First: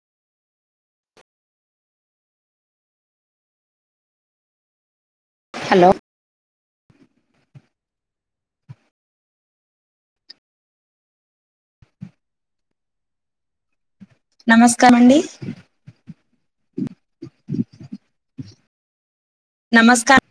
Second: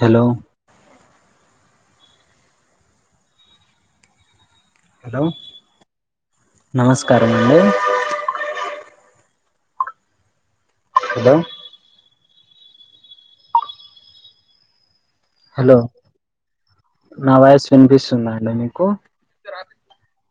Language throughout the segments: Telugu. హలో హలో హలో నమస్కారమండి హలో నమస్కారం అండి హలో నా వయస్ వినిపిస్తుందా అండి మీకు నమస్కారం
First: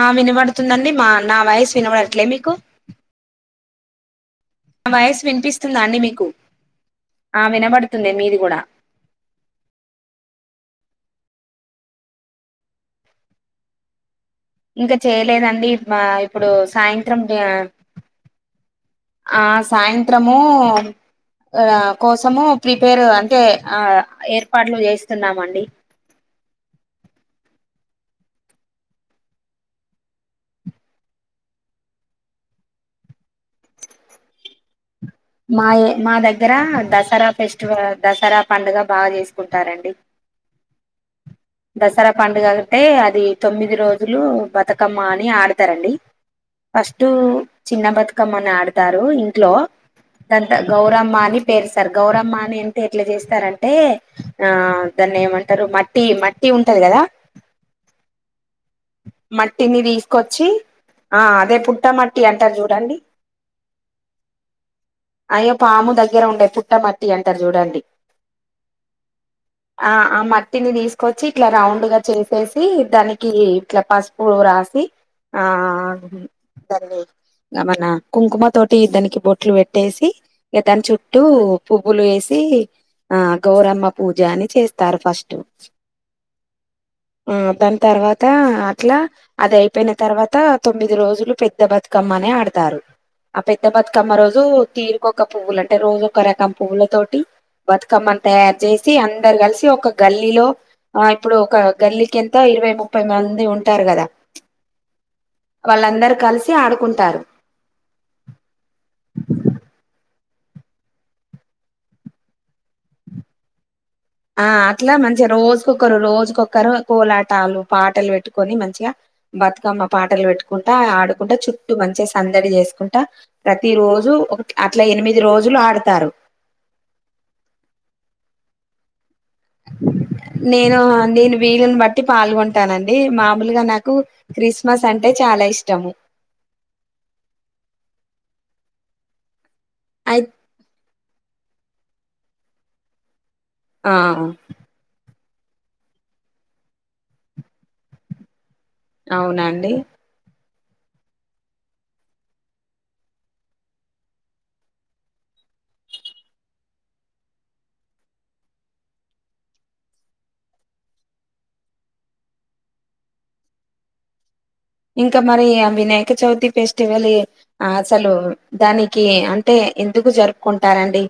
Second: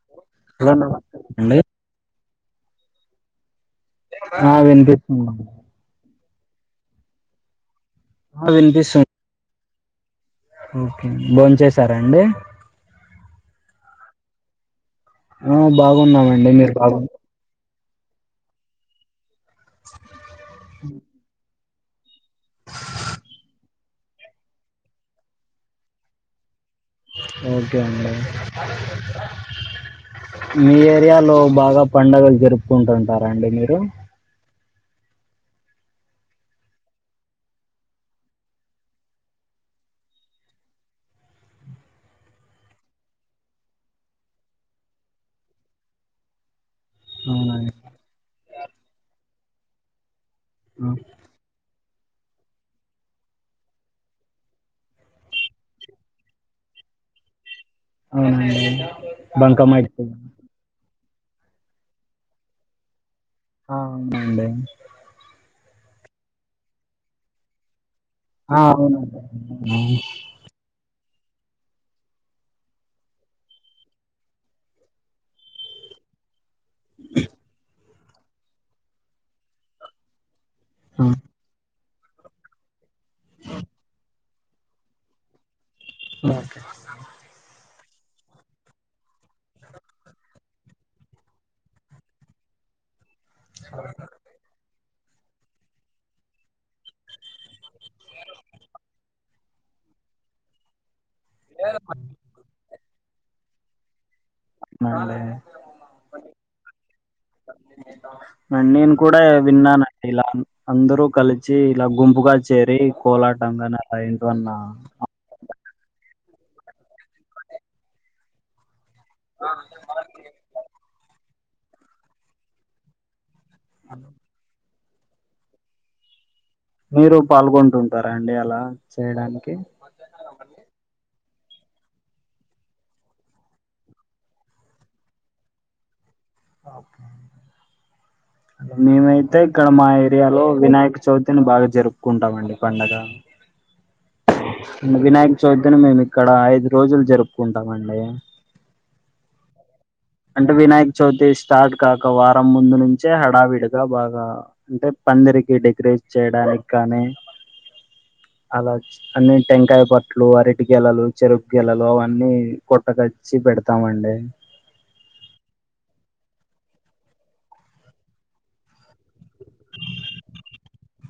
ఆ హలో వినబడుతుందండి మా నా నమస్తే వాయిస్ వినబడట్లే మీకు ఆ నా వాయిస్ వినిపిస్తుందండి వినిపిస్తుందా అండి మీకు ఆ వినబడుతుంది మీది ఆ కూడా వినిపిస్తుంది. ఓకే బోన్ చేసారా అండి ఇంకా ఆ చేయలేదండి మా ఇప్పుడు బాగున్నామండి మీరు బాగు సాయంత్రం ఆ సాయంత్రము ఆ కోసము ప్రిపేరు అంటే ఆ ఏర్పాట్లు చేస్తున్నామండి ఓకే అండి మీ ఏరియాలో బాగా పండుగలు జరుపుకుంటుంటారా అండి మీరు మాయ మా దగ్గర దసరా ఫెస్టివల్ దసరా పండుగ బాగా చేసుకుంటారండి దసరా పండుగ అంటే అది తొమ్మిది రోజులు బతుకమ్మ అని ఆడతారండి ఫస్ట్ అవునండి చిన్న బతుకమ్మని ఆడతారు ఇంట్లో దంత గౌరమ్మ అని పేరుస్తరు గౌరమ్మ అని అంటే ఎట్లా చేస్తారంటే ఆ దాన్ని ఏమంటారు మట్టి మట్టి ఉంటది కదా ఆ బంక మట్టిని మట్టి తీసుకొచ్చి ఆ అదే పుట్టమట్టి అంటారు చూడండి ఆ అవునండి అయ్యో పాము దగ్గర ఉండే పుట్ట మట్టి అంటారు చూడండి ఆవును కొచ్చి ఇట్లా రౌండ్ గా చేసేసి దానికి ఇట్లా పసుపు రాసి ఆ మన కుంకుమ తోటి దానికి బొట్లు పెట్టేసి దాన్ని చుట్టూ పువ్వులు వేసి ఆ గౌరమ్మ పూజ అని చేస్తారు ఫస్ట్ ఓకే ఆ దాని తర్వాత అట్లా అది అయిపోయిన తర్వాత తొమ్మిది రోజులు పెద్ద బతుకమ్మనే ఆడతారు ఆ పెద్ద బతుకమ్మ రోజు తీరుకొ ఒక పువ్వులు అంటే రోజు ఒక రకం పువ్వుల తోటి బతుకమ్మని తయారు చేసి అందరు కలిసి ఒక గల్లీలో ఆ ఇప్పుడు ఒక గల్లికి ఎంత ఇరవై ముప్పై మంది ఉంటారు కదా అవునండి వాళ్ళందరు కలిసి ఆడుకుంటారు మన్నేన్ కూడా విన్నానండి ఇలా అందరూ కలిసి ఇలా గుంపుగా చేరి కోలాటంగా ఆ అట్లా మంచిగా రోజుకొక్కరు రోజుకొ క కోలాటాలు పాటలు పెట్టుకొని మంచిగా బతుకమ్మ పాటలు పెట్టుకుంటా ఆడుకుంటా చుట్టూ మంచిగా సందడి చేసుకుంటా ప్రతి రోజు ఒక అట్లా ఎనిమిది రోజులు ఆడతారు మీరు పాల్గొంటుంటారా అండి అలా చేయడానికి నేను నేను వీలుని బట్టి పాల్గొంటానండి మామూలుగా నాకు క్రిస్మస్ అంటే చాలా ఇష్టము మేమైతే ఇక్కడ మా అయి ఏరియాలో వినాయక చవితిని బాగా జరుపుకుంటామండి పండగ ఆ చూద్దని మేము ఇక్కడ ఐదు రోజులు జరుపుకుంటామ అండి అవునండి అంటే వినాయక చవితి స్టార్ట్ కాక వారం ముందు నుంచే హడావిడిగా బాగా అంటే ప అందరికి డెకరేట్ చేయడానికి కానీ అలా అన్ని టెంకాయ బట్టలు అరటి గెలలు చెరుకు గలలు అవన్నీ కొట్టకొచ్చి పెడతామండి ఇంకా మరి ఆ వినాయక చవితి ఫెస్టివల్ అసలు దానికి అంటే ఎందుకు జరుపుకుంటారండి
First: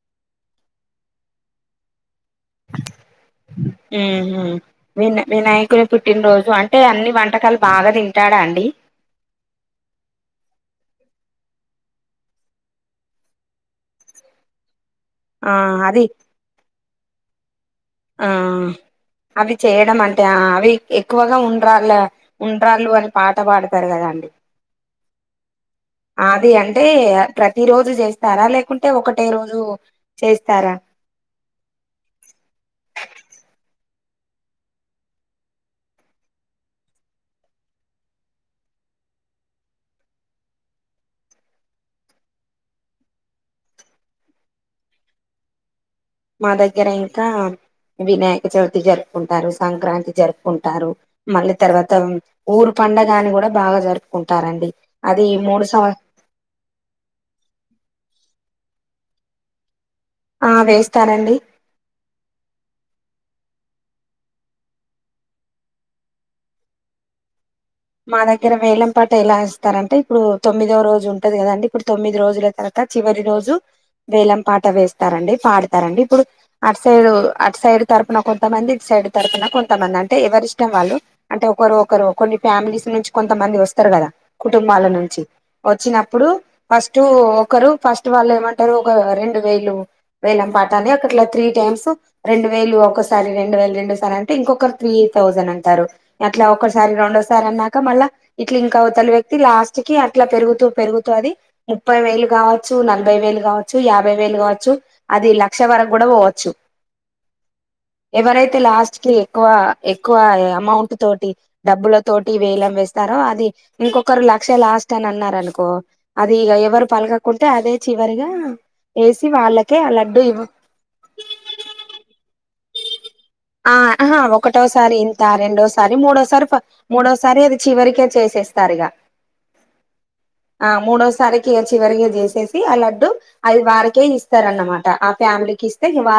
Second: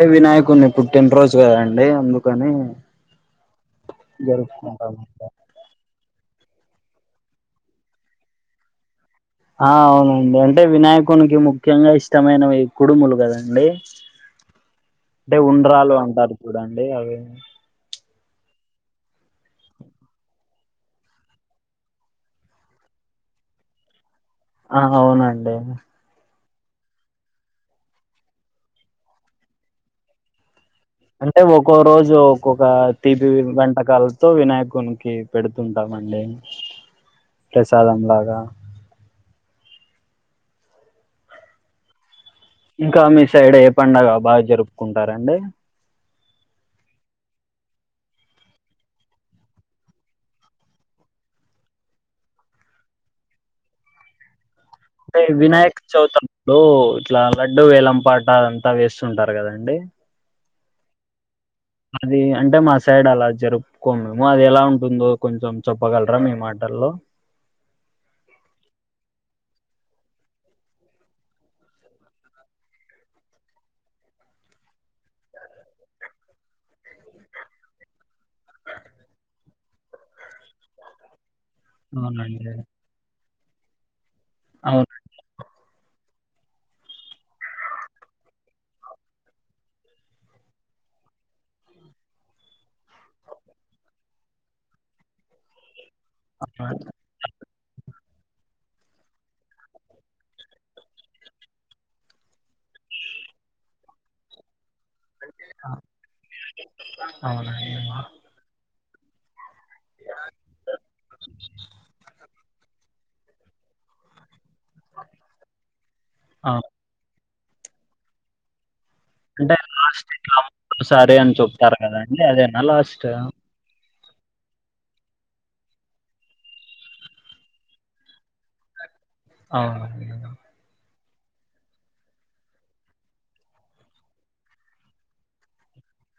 అే వినాయకుని పుట్టిన రోజు కదండి అందుకు ఊహు జరుపుకుంటాము వి వినాయకుని పుట్టినరోజు అంటే అన్ని వంటకాలు బాగా తింటాడా అండి ఆ అవునండి అంటే వినాయకునికి ముఖ్యంగా ఇష్టమైనవి కుడుములు కదండి అంటే ఆ ఉండ్రాలు అది అంటారు చూడండి అవి ఆ అవి చేయడం అంటే అవి ఎక్కువగా ఉండ్రాళ్ళ ఉండ్రాళ్ళు అని పాట పాడుతారు కదాండి ఆ అవునండి అది అంటే ప్రతి రోజు చేస్తారా లేకుంటే ఒకటే రోజు చేస్తారా అంటే ఒక్కో రోజు ఒక్కొక్క తపి వంటకాలతో వినాయకునికి పెడుతుంటాము ండి ప్రసాదంలాగా ఇంకా మీ సైడ్ ఏ పడుగ బాగా జరుపుకుంటారంండి మా దగ్గర ఇంకా వినాయక చవితి జరుపుకుంటారు సంక్రాంతి జరుపుకుంటారు మళ్ళీ తర్వాత ఊరు ప పంండగని కూడా బాగా జరుపుకుంటారండి అంటే అది మూడు వినాయక్ సంవ చవితడు ఇట్లా లడ్డుూ వేలం పాట అంతే అంతా వేస్తుంటారు కదండి ఆ వేస్తారంండి అది అంటే మా సైడ్ అలా జరుపుకో మేము అది ఎలా ఉంటుందో కొంచెం చెప్పగలరా మే మాట టాలో మా దగ్గర వేలం పాట ఎలా ఇస్తారు అంటే ఇప్పుడు తొమ్మిదవ రోజు ఉంటది కదండి ఇప్పుడు తొమ్మిది రోజుల తర్వాత చివరి రోజు వేలం పాట వేస్తారండి పాడతారండి ఇప్పుడు అటు సైడ్ అటు సైడ్ తరపుున కొంతమంది ఇ సైడ్ తరపున కొంతమంది అంట ఎవరి ఇష్టం వాళ్ళు అంటే ఒకరు ఒకరు కొన్ని అవునండి ఫ్యామిలీస్ నుంచి కొంతమంది వస్తారు కదా కుటుంబాల నుంచి వచ్చిన ఇప్పుడు ఫస్ట్ ఒకరు ఫస్ట్ వాళ్ళు ఏమంటారు ఒక రెండు వేలు వేలం పాటాల అక్కడ ఇట్లా త్రీ టైమ్స్ రెండు వేలు ఒకసారి రెండు వేలు రెండుసారి అంటే ఇంకొకరు త్రీ థౌజండ్ అంటారు అట్లా అవునండి ఒకక్కసారి రౌండ్ వస్తు క మళ్ళా ఇట్లా ఇంకా తలి వ్యక్తి లాస్ట్ కి అట్లా పెరుగుతూ పెరుగుతూ అది ముప్పై వేలు కావచ్చ నలభై వేలు కావచ్చు యాభై వేలు కావచ్చు అది లక్ష వరకు కూడా పోవచ్చు అవునండి ఎవరైతే లాస్ట్ కి ఎక్కువ ఎక్కువ అమౌంట్ తోటి డబ్బుల తోటి వేలం వేస్తారో అది ఇంకొకరు లక్ష లాస్ట్ అని అన్నారు అనుకో అది ఇ ఆ ఎవరు పలక కుంటే అదే చివరిగా వేసి అంటే వాళ్ళకే ఆ లడ్డు ఇవ్వ లాస్ట్సారి అని చెప్తారు కదాండి అదేనా లాస్ట్ ఆ ఆహా ఒకటోసారి ఇంత రెండోసారి మూడోసారి మూడోసారి అది చివరికే చేసేస్తారు ఇక అవు సరికిగా చివరి చేసేసి ఆ లడ్డు అది వారికే ఇస్తారు అన్నమాట ఆ ఫ్యామిలీకి ఇస్తే వ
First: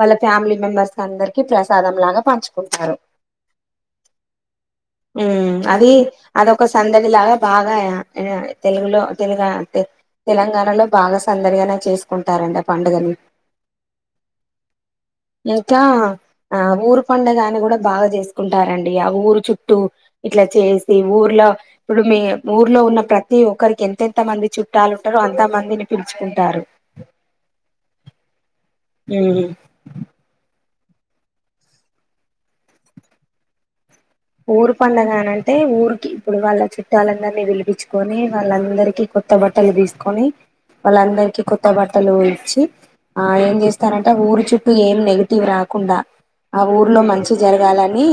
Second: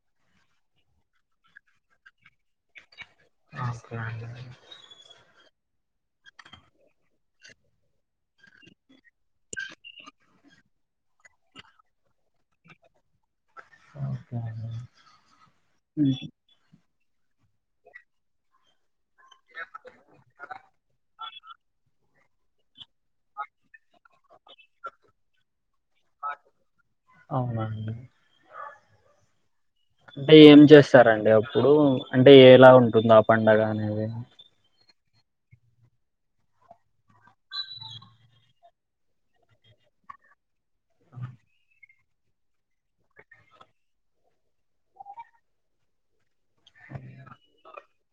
వాళ్ళ ఫ్యామిలీ మెంబర్స్ అందరికి ప్రసాదం లాగా పంచుకుంటారు నమస్కారం అడిడి అది అదొక సందడి లాగా బాగా తెలుగులో తెలుగు తెలంగాణలో బాగా సందరిగానే చేసుకుంటారండి ఆ పండుగలు ఓకే అండి ఇంకా ఆ ఊరు పండుగని కూడా బాగా చేసుకుంటారండి ఆ ఊరు చుట్టూ ఇట్లా చేసి ఊర్లో ఇప్పుడు మీ ఊర్లో ఉన్న ప్రతి ఒక్కరికి ఎంతెంత మంది చుట్టాలు ఉంటారో అంత మందిని పిలుచుకుంటారు అవునండి హ్మ్మ్ అంటే ఏం చేస్తారండి అప్పుడు అంటే ఎలా ఉంటుందో ఆ పండగ అనేది ఊరు పండగ అనంటే ఊరికి ఇప్పుడు వాళ్ళ చుట్టాలందరినీ విలిపించుకొని వాళ్ళందరికీ కొత్త బట్టలు తీసుకొని వాళ్ళందరికిీ కొత్త బట్టలు ఇచ్చి ఆ ఏం చేస్తారంటే ఊరి చుట్టూ ఏం నెగటివ్ రా కుండా ఆ ఊర్లో మంచి జరగాలని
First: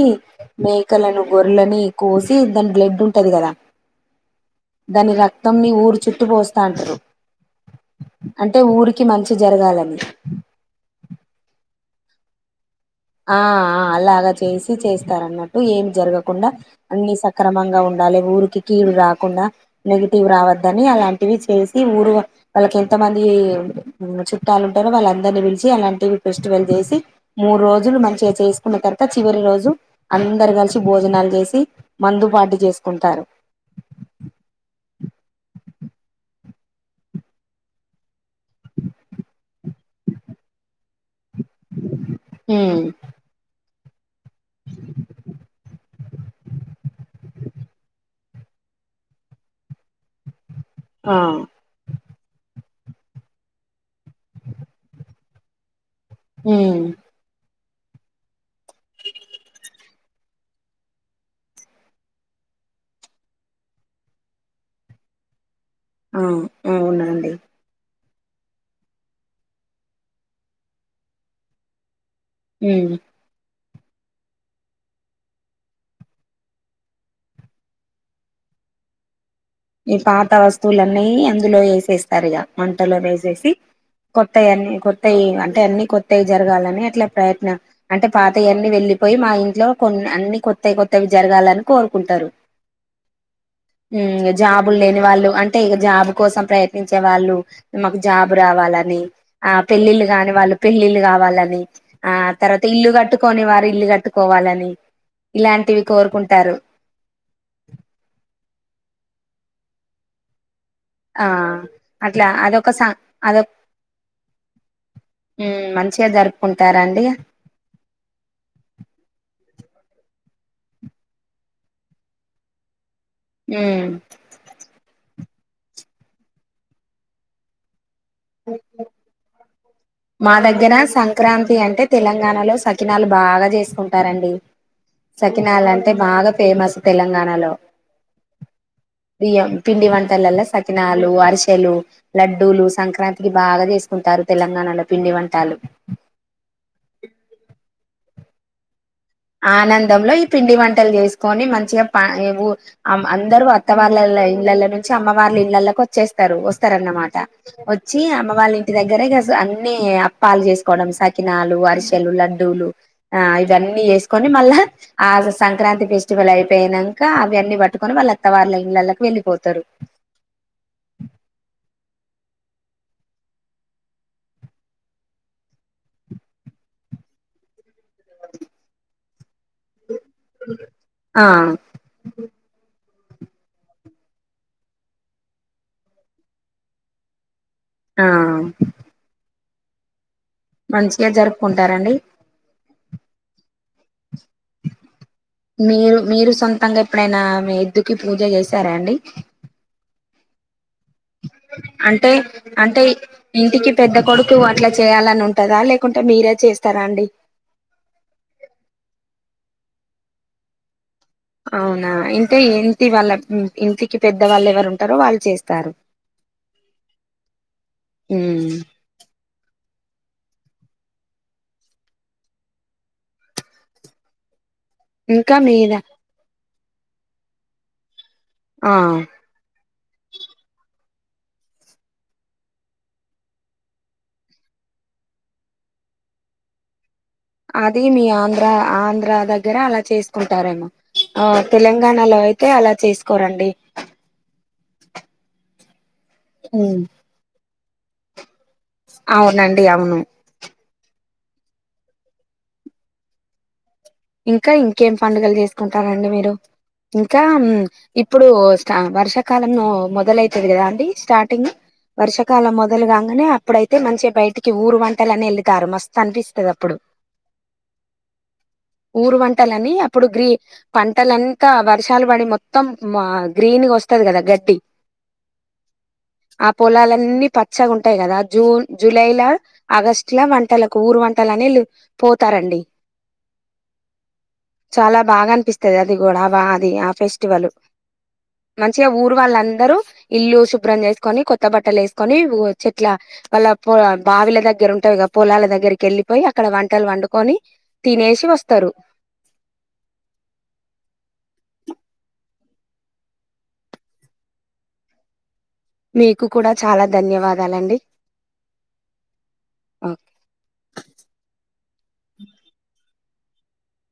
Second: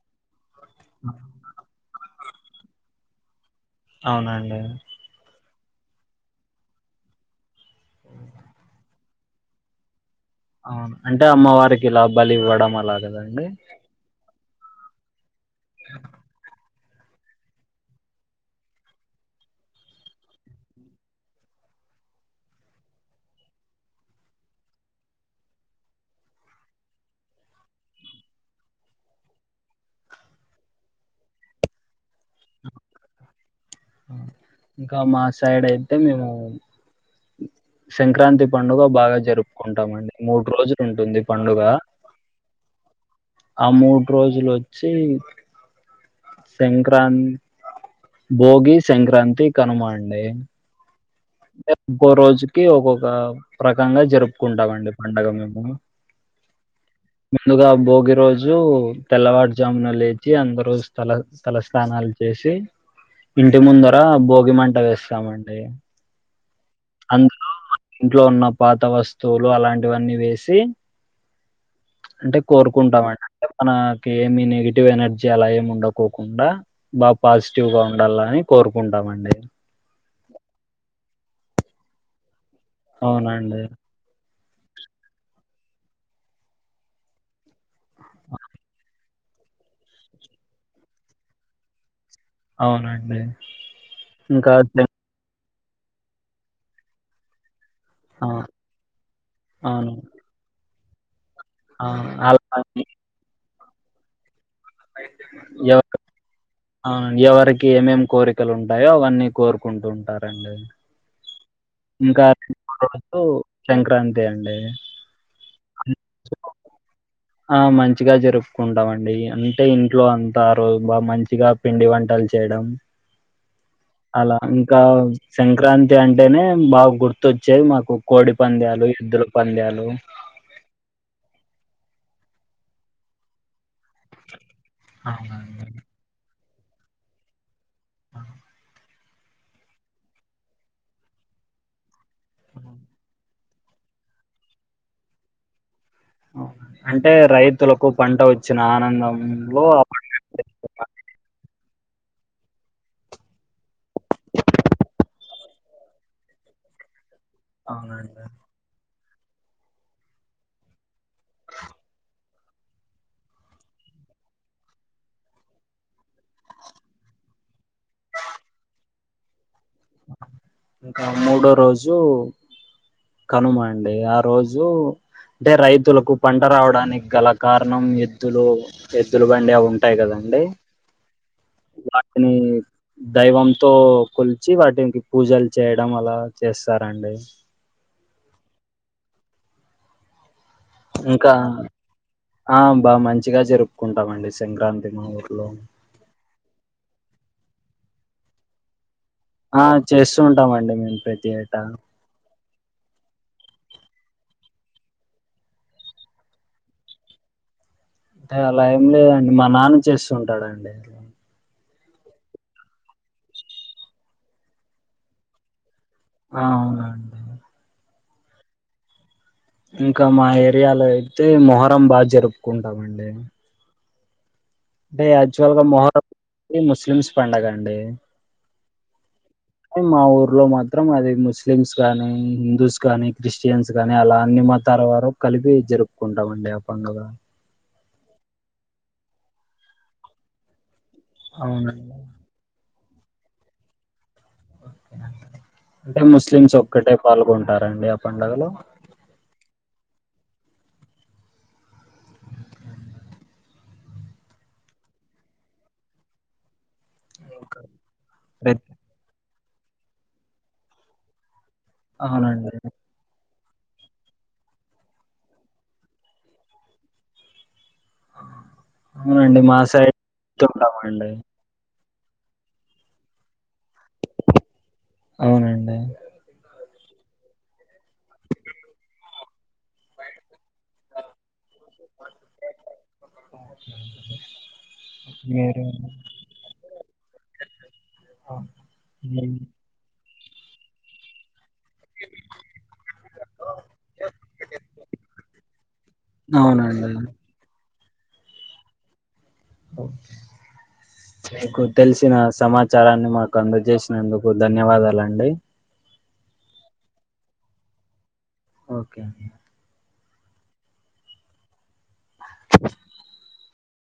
మేకలను గొర్లని కోసి దాని బ్లడ్ ఉంటది కదా అవునా అండి మొత్తంని ఊరు చుట్టటు పోస్తా అంటారు అంటే ఊరికి మంచి జరగాలని ఆ అంటే అమ్మవారికి ఇలా బలి ఇవ్వడం అలా ఆ కదండి ఆ అలాగా చేసి చేస్తారన్నట్టు ఏమి జరగకుండా అన్ని సక్రమంగా ఉండాలి ఊరికి కీడు రాకుండా నెగిటివ్ రావద్దని అలాంటివి చేసి ఊరు వాళ్ళకి ఎంత మంది చుట్టాలు ఉంటారో వాళ్ళందరినీ పిలిచి అలాంటివి ఫెస్టివల్ సి మూడు రోజు రోజులు మంచిగా చేసుకున్న తర్వాత చివరి రోజు అందరు కలిసి భోజనాలు జేసి మందు పార్టీ చేసుకుంటారు ఇంకా మా సైడ్ అయితే మేము సంక్రాంతి పండుగ బాగా జరుపుకుంటామండి మూడు రోజులు ఉంటుంది పండుగ ఉమ్ ఆ మూడు రోజులు వచ్చి సంక్రా సంక్రా భోగి సంక్రాంతి కనుమండే ఆ ఒక్కో రోజుకి ఒక్కొక్క రకంగా జరుపుకుంటామండి పంండగ మేము హ్మ్మ్ ముందుగ భోగి రోజు తెల్లవారుజామున లేచి అందరు తల తల స్నానాలు చేసి సి ఇంటి ముందర భోగి మంట వేస్తామండి ఆ అవునండి అందులో ఇంట్లో ఉన్న పాత వస్తువులు అలాంటివన్నీ వేసి అంటే ఉమ్ కోరుకుంటాం అన్నట్టు మనకి ఏమి నెగిటివ్ ఎనర్జీ అలా ఏమి ఉండకోకుండా బాగా పాజిటివ్ గా ఉండాలని కోరు కోరుకుంటామండి ఈ పాత వస్తువులున్నీ అందులో వేసేస్తారు ఇగ మంటలో వేసేసి అవునండి. కొత్ కొత్త కొత్తయి అంటే అన్ని కొత్తవి జరగాలని అట్లా ప్రయత్నం అంటే పాతయ అన్ని వెళ్ళిపోయి మా మా ఇంట్లో కొన్ని అన్ని కొత్తవి కొత్తవి జరగాలని కోరు అవునండి ఉమ్ ఇంకా జాబులు తె లేని వాళ్ళు అంటే ఇక జాబ్ కోసం ప్రయత్నించే వాళ్ళు మాకు ఆ! జాబ్ రావాలని ఆ అవును. పెళ్ళిళ్ళ కాని వాళ్ళు పెళ్ళళ్లు కావాలని నీ ఆ తర్వాత ఇల్లు కట్టుకోని వారు ఇల్లు కట్టుకోవాలని నీ ఇలాంటివి ఎవరి కోరుకుంటారు ఆ ఎవరికి ఏమేం కోరికలు ఉంటాయో అవన్నీ కోరుకుంటూ ఉంటారండి ఆ అట్లా ఇంకా అదొక స అదొ సంక్రాంతి అండి మంచిగా జరుపుకుంటారాండి ఆ మంచిగా జరుపుకుంటాండి అంటే ఇంట్లో అంతా రోజు బా మంచిగా పిండి వంటలు చేయడం. ఉమ్ అలా ఇంకా సంక్రాంతి అంటేనే బాగా గుర్తొచ్చేది మాకు కోడి పంద్యాలు ఎద్దుల పంద్యాలు మా దగ్గర సంక్రాంతి అంటే తెలంగాణలో సకినాలు బాగా చేసుకుంటా టారండి అవునండి సకినాలు అంటే బాగా ఫేమస్ తెలంగాణలో బియ్యం పిండి వంటలల్లా సకినాలు, అరిసెలు, లడ్డూలు సంక్రాంతికి బాగా తీసుకుంటారు తెలంగాణలో పిండి వంటాలు అవునండి. అంటే రైతులకు పంట వచ్చిన ఆనందం. ఆనందంలో ఈ పిండి వంటలు చేసుకొని, మంచిగా పా ఈ ఉ అం అందరూ అత్త వాళ్ళ ఇండ్లల్ల నుంచి అమ్మ వాళ్ళ ఇళ్ళలోకి వచ్చేస్తరు వస్తరన్నమాట. వచ్చి అవునండి అమ్మ వాళ్ళ ఇంటి దగ్గర ఇగ స అన్ని అప్పాలు చేసుకోవడం స కినాలు, అరిసెలు, లడ్డూలు ఆ ఇవన్నీ చేస్ కొని మళ్ళా ఆ సంక్రాంతి ఫెస్టివల్ అయిపోయినంక అవి అన్ని పట్టుకొని వాళ్ళ అత్త వాళ్ళ ఇండ్లల్ల వెళ్ళిపోతరు. ఆ మూడో రోజు కనుమ అండి, ఆ రోజు అంటే రైతులకు పంట రావడానికి గల కారణం ఎద్దులు, ఎద్దులు ఇవ్వండి అవి ఉంటాయి కదండి, ఆ వాటిని దైవంతో కొలిచి వాటికి పూజలు చేయడం అలా చేస్తారండి. ఆ మంచిగా ఇంకా జరుపుకుంటారండి ఆ బా మంచిగా జరుపుకుంటామండి. సంక్రాంతి మా ఊర్లో మీరు మీరు సొంతంగా ఎప్పుడైనా మీ ఎద్దుకి పూజ చేసారా అండి? ఆ చేస్తూ ఉంటామండి మేము. ప్రతి ఏటా అంటే అంటే ఇంటికి పెద్ద కొడుకు అట్లా చేయాలని ఉంటదా, లేకుంటే మీరే చేస్తరా అండి? అంటే అలా ఏం లేదండి మా నాన్న చేస్తూ ఉంటాడండి అవునా ఇంటే ఏంటి వాళ్ళ ఇంటికి పెద్ద వాళ్ళు ఎవరు ఉంటరో వాళ్ళు చేస్తారు. ఆ అవునండి. ఉమ్ ఇంకా మా ఏరియాలో అయితే మొహరం బాగా జరుపుకుంటామండి. అంటే ఇంకా యాచువల్ గా మీద మొహరం ముస్లిమ్స్ పండగ అండి. ఆ మా ఊర్లో మాత్రం అది ముస్లిమ్స్ గానీ, హిందూస్ గానీ, క్రిస్టియన్స్ గానీ అలా అన్ని మతాల వారు కలిపి జరుపుకుంటామండి ఆ పండుగ. అది మీ ఆంధ్ర, ఆంధ్ర దగ్గర అలా చేసుకుంటారేమో. ఆ అవునండి తెలంగాణలో అయితే అలా చేసుకోరండి. అంటే ముస్లిమ్స్ ఉమ్. ఒక్కటే పాల్గొంటారండి ఆ పండుగలో? అవునండి అవును. ఇంకా ఇంకేం పండుగలు చేసుకుంటారండి మీరు? ఇంకా ఇప్పుడు ప్రతి స్త వర్షాకాలంలో మొదలైతది కదా అండి స్టార్టింగ్. అవునండి వర్షాకాలం మొదలు గాంగనే. అప్పుడైతే మంచిగా బయటికి ఊరు వంటలు అని వెళతారు, మస్తు అనిపిస్తది అప్పుడు ఊరు అవునండి మా వంటలని సైడ్ అప్పుడు గ్రీ తుంటామండి పంటలంతా వర్షాలు పడి మొత్తం మా గ్రీన్ వస్తది కదా గట్టి, అవునండి ఆ పొలాలన్నీ పచ్చగా ఉంటాయి కదా జూన్, జూలైల ఆగస్టుల వంటలకు ఊరు వంటలు అని వీళ్ళు పోతరండి. చాలా బాగా మీరు అనిపిస్తది అది కూడా, ఆ వ అది ఆ ఫెస్టివలు అవును. మంచిగా ఊరు హ్మ్. వాళ్ళందరూ ఇల్లు శుభ్రం చేసుకొని కొత్ కొత్త బట్టలు ఏసుకొని చెట్ల వాళ్ళ పో బావిల దగ్గర ఉంటాయి గ పొలాల దగ్గరికెళ్ళిపోయి అక్క అక్కడ వంటలు అవునండి వండుకొని తినేసి వస్తరు. ఓ మీకు తెలిసిన సమాచారాన్ని మాకు అందజేసినందుకు ధన్యవాదాలండి. మీకు కూడా చాలా ధన్యవాదాలండి. ఓకే అండి. ఓకే